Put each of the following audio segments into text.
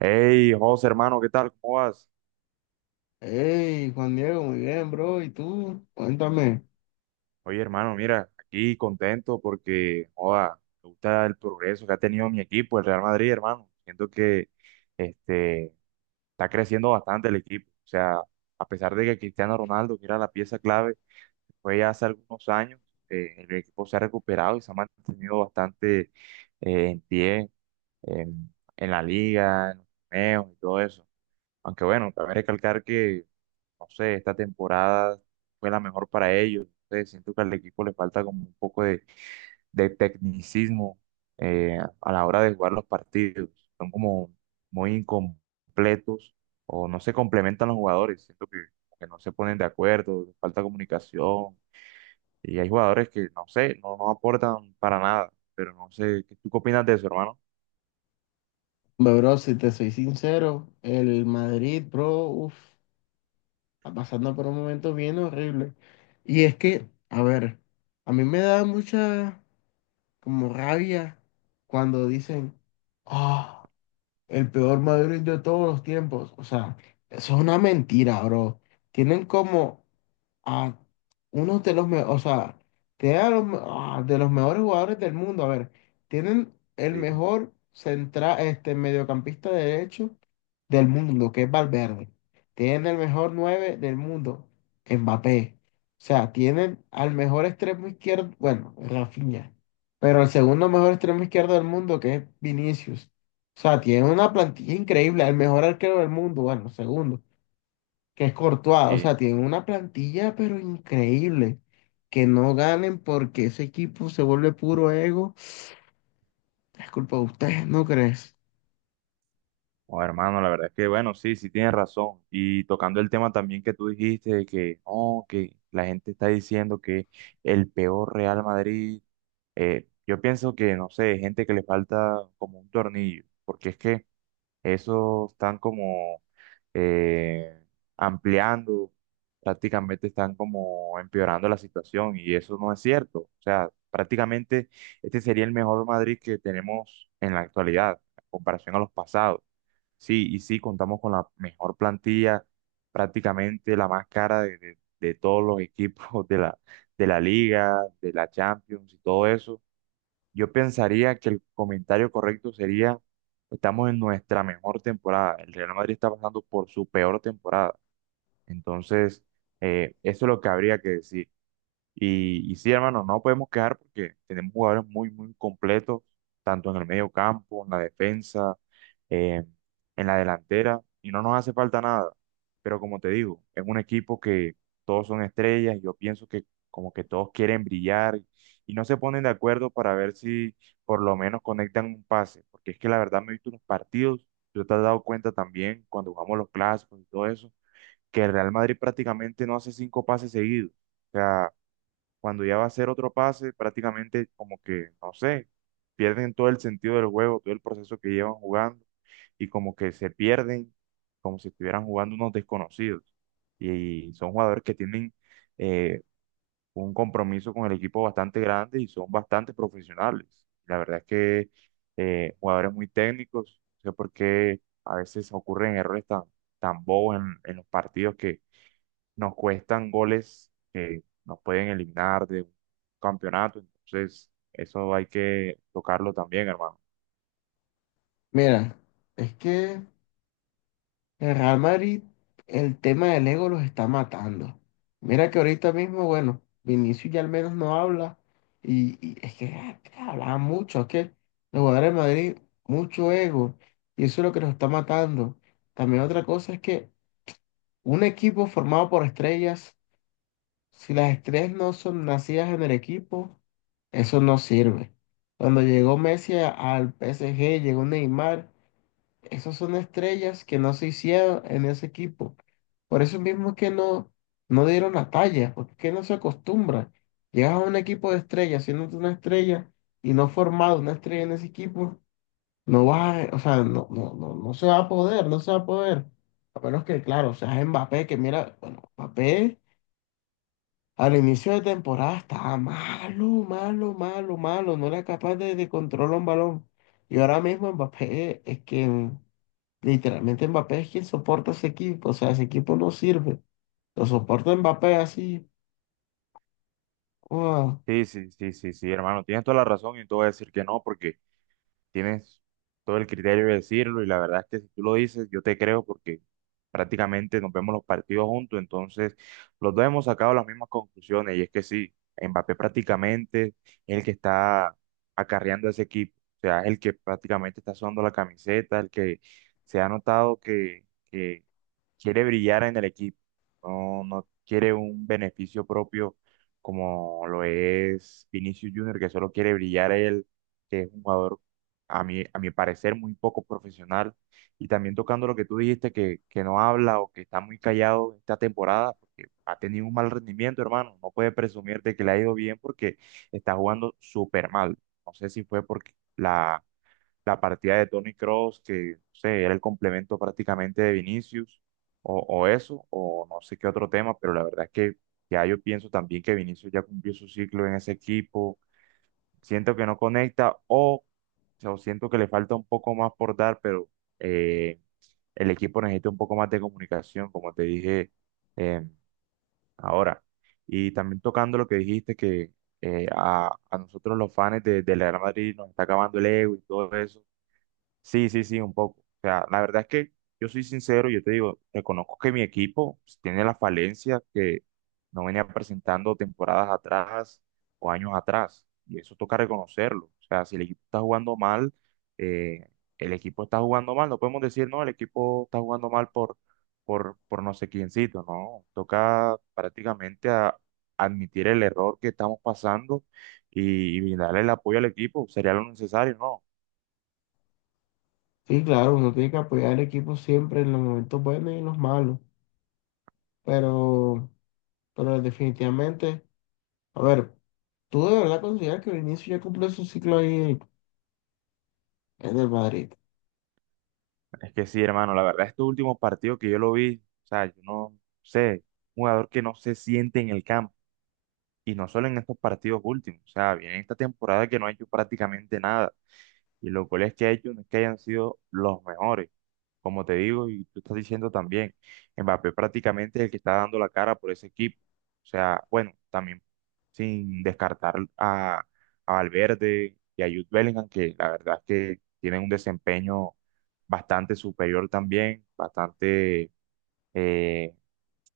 Hey, José, hermano, ¿qué tal? ¿Cómo vas? Hey, Juan Diego, muy bien, bro. ¿Y tú? Cuéntame. Oye, hermano, mira, aquí contento porque, joda, me gusta el progreso que ha tenido mi equipo, el Real Madrid, hermano. Siento que este, está creciendo bastante el equipo. O sea, a pesar de que Cristiano Ronaldo, que era la pieza clave, fue ya hace algunos años, el equipo se ha recuperado y se ha mantenido bastante en pie, en la liga, en los torneos y todo eso. Aunque bueno, también recalcar que no sé, esta temporada fue la mejor para ellos. No sé, siento que al equipo le falta como un poco de tecnicismo a la hora de jugar los partidos. Son como muy incompletos o no se complementan los jugadores. Siento que no se ponen de acuerdo, falta comunicación. Y hay jugadores que, no sé, no aportan para nada. Pero no sé, ¿tú qué opinas de eso, hermano? Hombre, bro, si te soy sincero, el Madrid, bro, uff, está pasando por un momento bien horrible. Y es que, a ver, a mí me da mucha como rabia cuando dicen, ah, el peor Madrid de todos los tiempos. O sea, eso es una mentira, bro. Tienen como a uno de los mejores, o sea, tiene a los, de los mejores jugadores del mundo. A ver, tienen el Sí, mejor central, este mediocampista derecho del mundo, que es Valverde. Tienen el mejor 9 del mundo, Mbappé. O sea, tienen al mejor extremo izquierdo, bueno, Rafinha, pero el segundo mejor extremo izquierdo del mundo, que es Vinicius. O sea, tienen una plantilla increíble, el mejor arquero del mundo, bueno, segundo, que es Courtois. O sí. sea, tienen una plantilla pero increíble. Que no ganen, porque ese equipo se vuelve puro ego, es culpa de ustedes, ¿no crees? Oh, hermano, la verdad es que, bueno, sí, sí tienes razón. Y tocando el tema también que tú dijiste de que, oh, que la gente está diciendo que el peor Real Madrid, yo pienso que, no sé, gente que le falta como un tornillo, porque es que eso están como eh, ampliando, prácticamente están como empeorando la situación y eso no es cierto. O sea, prácticamente este sería el mejor Madrid que tenemos en la actualidad, en comparación a los pasados. Sí, y sí, contamos con la mejor plantilla, prácticamente la más cara de todos los equipos de de la Liga, de la Champions y todo eso. Yo pensaría que el comentario correcto sería, estamos en nuestra mejor temporada. El Real Madrid está pasando por su peor temporada. Entonces, eso es lo que habría que decir. Y sí, hermano, no podemos quejar porque tenemos jugadores muy, muy completos, tanto en el medio campo, en la defensa, eh, en la delantera, y no nos hace falta nada. Pero como te digo, es un equipo que todos son estrellas, y yo pienso que como que todos quieren brillar y no se ponen de acuerdo para ver si por lo menos conectan un pase, porque es que la verdad me he visto unos partidos, tú te has dado cuenta también cuando jugamos los clásicos y todo eso, que el Real Madrid prácticamente no hace cinco pases seguidos. O sea, cuando ya va a hacer otro pase, prácticamente como que, no sé, pierden todo el sentido del juego, todo el proceso que llevan jugando y como que se pierden, como si estuvieran jugando unos desconocidos. Y son jugadores que tienen eh, un compromiso con el equipo bastante grande y son bastante profesionales. La verdad es que jugadores muy técnicos, no sé por qué a veces ocurren errores tan, tan bobos en los partidos nos cuestan goles que nos pueden eliminar de un campeonato. Entonces, eso hay que tocarlo también, hermano. Mira, es que el Real Madrid, el tema del ego los está matando. Mira que ahorita mismo, bueno, Vinicius ya al menos no habla, y es que hablaba mucho. Es que los jugadores de Madrid, mucho ego, y eso es lo que los está matando. También otra cosa es que un equipo formado por estrellas: si las estrellas no son nacidas en el equipo, eso no sirve. Cuando llegó Messi al PSG, llegó Neymar, esas son estrellas que no se hicieron en ese equipo. Por eso mismo es que no, no dieron la talla, porque es que no se acostumbra. Llegas a un equipo de estrellas, siendo tú una estrella y no formado una estrella en ese equipo, no vas a, o sea, no, no, no, no se va a poder, no se va a poder. A menos que, claro, seas Mbappé, que mira, bueno, Mbappé. Al inicio de temporada estaba malo, malo, malo, malo. No era capaz de controlar un balón. Y ahora mismo Mbappé es quien, literalmente, Mbappé es quien soporta ese equipo. O sea, ese equipo no sirve. Lo soporta Mbappé así. ¡Guau! Sí, sí, sí, sí, sí, hermano. Tienes toda la razón y no te voy a decir que no, porque tienes todo el criterio de decirlo y la verdad es que si tú lo dices, yo te creo porque prácticamente nos vemos los partidos juntos, entonces los dos hemos sacado las mismas conclusiones y es que sí, Mbappé prácticamente es el que está acarreando a ese equipo, o sea, es el que prácticamente está sudando la camiseta, el que se ha notado que, quiere brillar en el equipo, no quiere un beneficio propio como lo es Vinicius Junior, que solo quiere brillar él, que es un jugador, a mi parecer, muy poco profesional. Y también tocando lo que tú dijiste, que no habla o que está muy callado esta temporada, porque ha tenido un mal rendimiento, hermano. No puede presumir de que le ha ido bien porque está jugando súper mal. No sé si fue porque la partida de Tony Cross que, no sé, era el complemento prácticamente de Vinicius, o eso, o no sé qué otro tema, pero la verdad es que ya yo pienso también que Vinicius ya cumplió su ciclo en ese equipo, siento que no conecta, o siento que le falta un poco más por dar, pero eh, el equipo necesita un poco más de comunicación, como te dije eh, ahora. Y también tocando lo que dijiste, que a nosotros los fans del Real Madrid nos está acabando el ego y todo eso. Sí, sí, sí, un poco. O sea, la verdad es que yo soy sincero, yo te digo, reconozco que mi equipo pues, tiene la falencia que no venía presentando temporadas atrás o años atrás, y eso toca reconocerlo. O sea, si el equipo está jugando mal, eh, el equipo está jugando mal, no podemos decir, no, el equipo está jugando mal por no sé quiéncito, no. Toca prácticamente admitir el error que estamos pasando y darle el apoyo al equipo, sería lo necesario, ¿no? Sí, claro, uno tiene que apoyar al equipo siempre en los momentos buenos y en los malos. Pero, definitivamente, a ver, ¿tú de verdad consideras que el inicio ya cumplió su ciclo ahí en el Madrid? Es que sí, hermano, la verdad, este último partido que yo lo vi, o sea, yo no sé, un jugador que no se siente en el campo, y no solo en estos partidos últimos, o sea, viene esta temporada que no ha hecho prácticamente nada. Y los goles que ha hecho no es que hayan sido los mejores, como te digo, y tú estás diciendo también, Mbappé prácticamente es el que está dando la cara por ese equipo. O sea, bueno, también sin descartar a Valverde y a Jude Bellingham, que la verdad es que tienen un desempeño bastante superior también, bastante eh,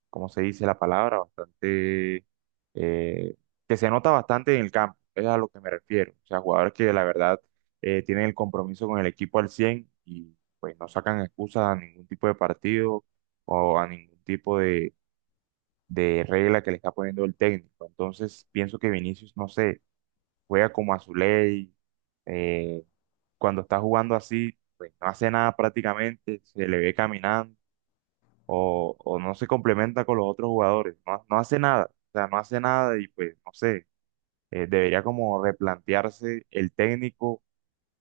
como se dice la palabra? Bastante, eh, que se nota bastante en el campo, es a lo que me refiero. O sea, jugadores que la verdad tienen el compromiso con el equipo al 100 y pues no sacan excusas a ningún tipo de partido o a ningún tipo de regla que le está poniendo el técnico. Entonces, pienso que Vinicius, no sé, juega como a su ley, eh, cuando está jugando así, pues no hace nada prácticamente, se le ve caminando o no se complementa con los otros jugadores, no hace nada, o sea, no hace nada y pues no sé, debería como replantearse el técnico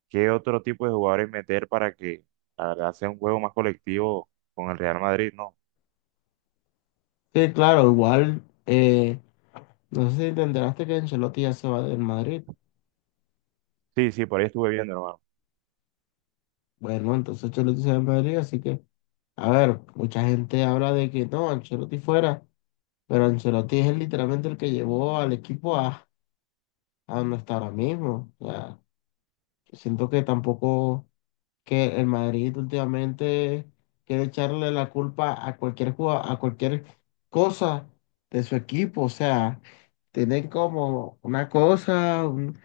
qué otro tipo de jugadores meter para que la verdad sea un juego más colectivo con el Real Madrid, ¿no? Sí, claro, igual. No sé si te enteraste que Ancelotti ya se va del Madrid. Sí, sí, por ahí estuve viendo, hermano. Bueno, entonces Ancelotti se va del Madrid, así que, a ver, mucha gente habla de que no, Ancelotti fuera, pero Ancelotti es literalmente el que llevó al equipo a, donde está ahora mismo. O sea, siento que tampoco, que el Madrid últimamente quiere echarle la culpa a cualquier jugada, a cualquier cosa de su equipo. O sea, tienen como una cosa, un,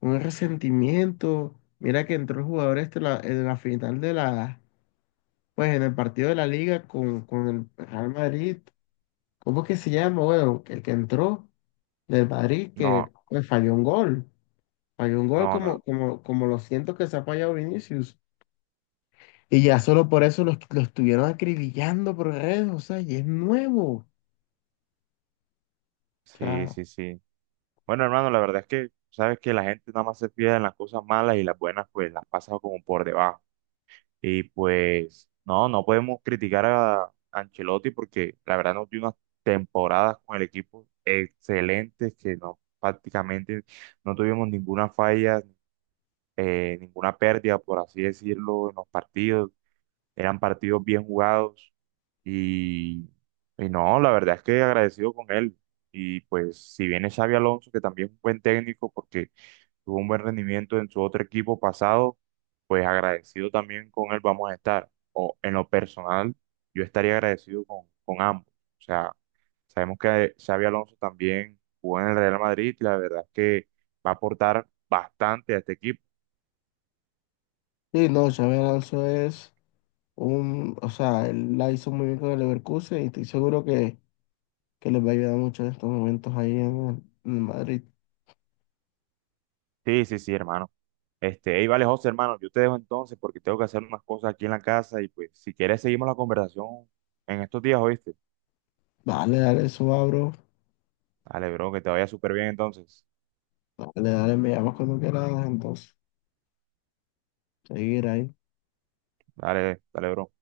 un resentimiento. Mira que entró el jugador este en la final de la, pues, en el partido de la liga con el Real Madrid. ¿Cómo que se llama? Bueno, el que entró del Madrid, que No, pues, falló un gol. Falló un gol no, como, como, como lo siento que se ha fallado Vinicius. Y ya solo por eso los estuvieron acribillando por redes, o sea, y es nuevo. O sí, sea, sí, sí. Bueno, hermano, la verdad es que sabes que la gente nada más se fija en las cosas malas y las buenas pues las pasa como por debajo. Y pues, no podemos criticar a Ancelotti porque la verdad nos dio unas temporadas con el equipo excelentes que no, prácticamente no tuvimos ninguna falla, ninguna pérdida, por así decirlo, en los partidos. Eran partidos bien jugados y, y no, la verdad es que agradecido con él. Y pues si viene Xavi Alonso, que también es un buen técnico porque tuvo un buen rendimiento en su otro equipo pasado, pues agradecido también con él vamos a estar. O en lo personal, yo estaría agradecido con ambos. O sea, sabemos que Xavi Alonso también jugó en el Real Madrid y la verdad es que va a aportar bastante a este equipo. sí, no, Xabi Alonso es un, o sea, él la hizo muy bien con el Leverkusen y estoy seguro que les va a ayudar mucho en estos momentos ahí en, en Madrid. Sí, sí, sí, hermano. Este, hey, vale, José, hermano, yo te dejo entonces porque tengo que hacer unas cosas aquí en la casa y pues si quieres seguimos la conversación en estos días, ¿oíste? Dale, dale, eso abro. Dale, bro, que te vaya súper bien entonces. Dale, dale, me llamas cuando quieras, entonces, seguir ahí. Dale, dale, bro.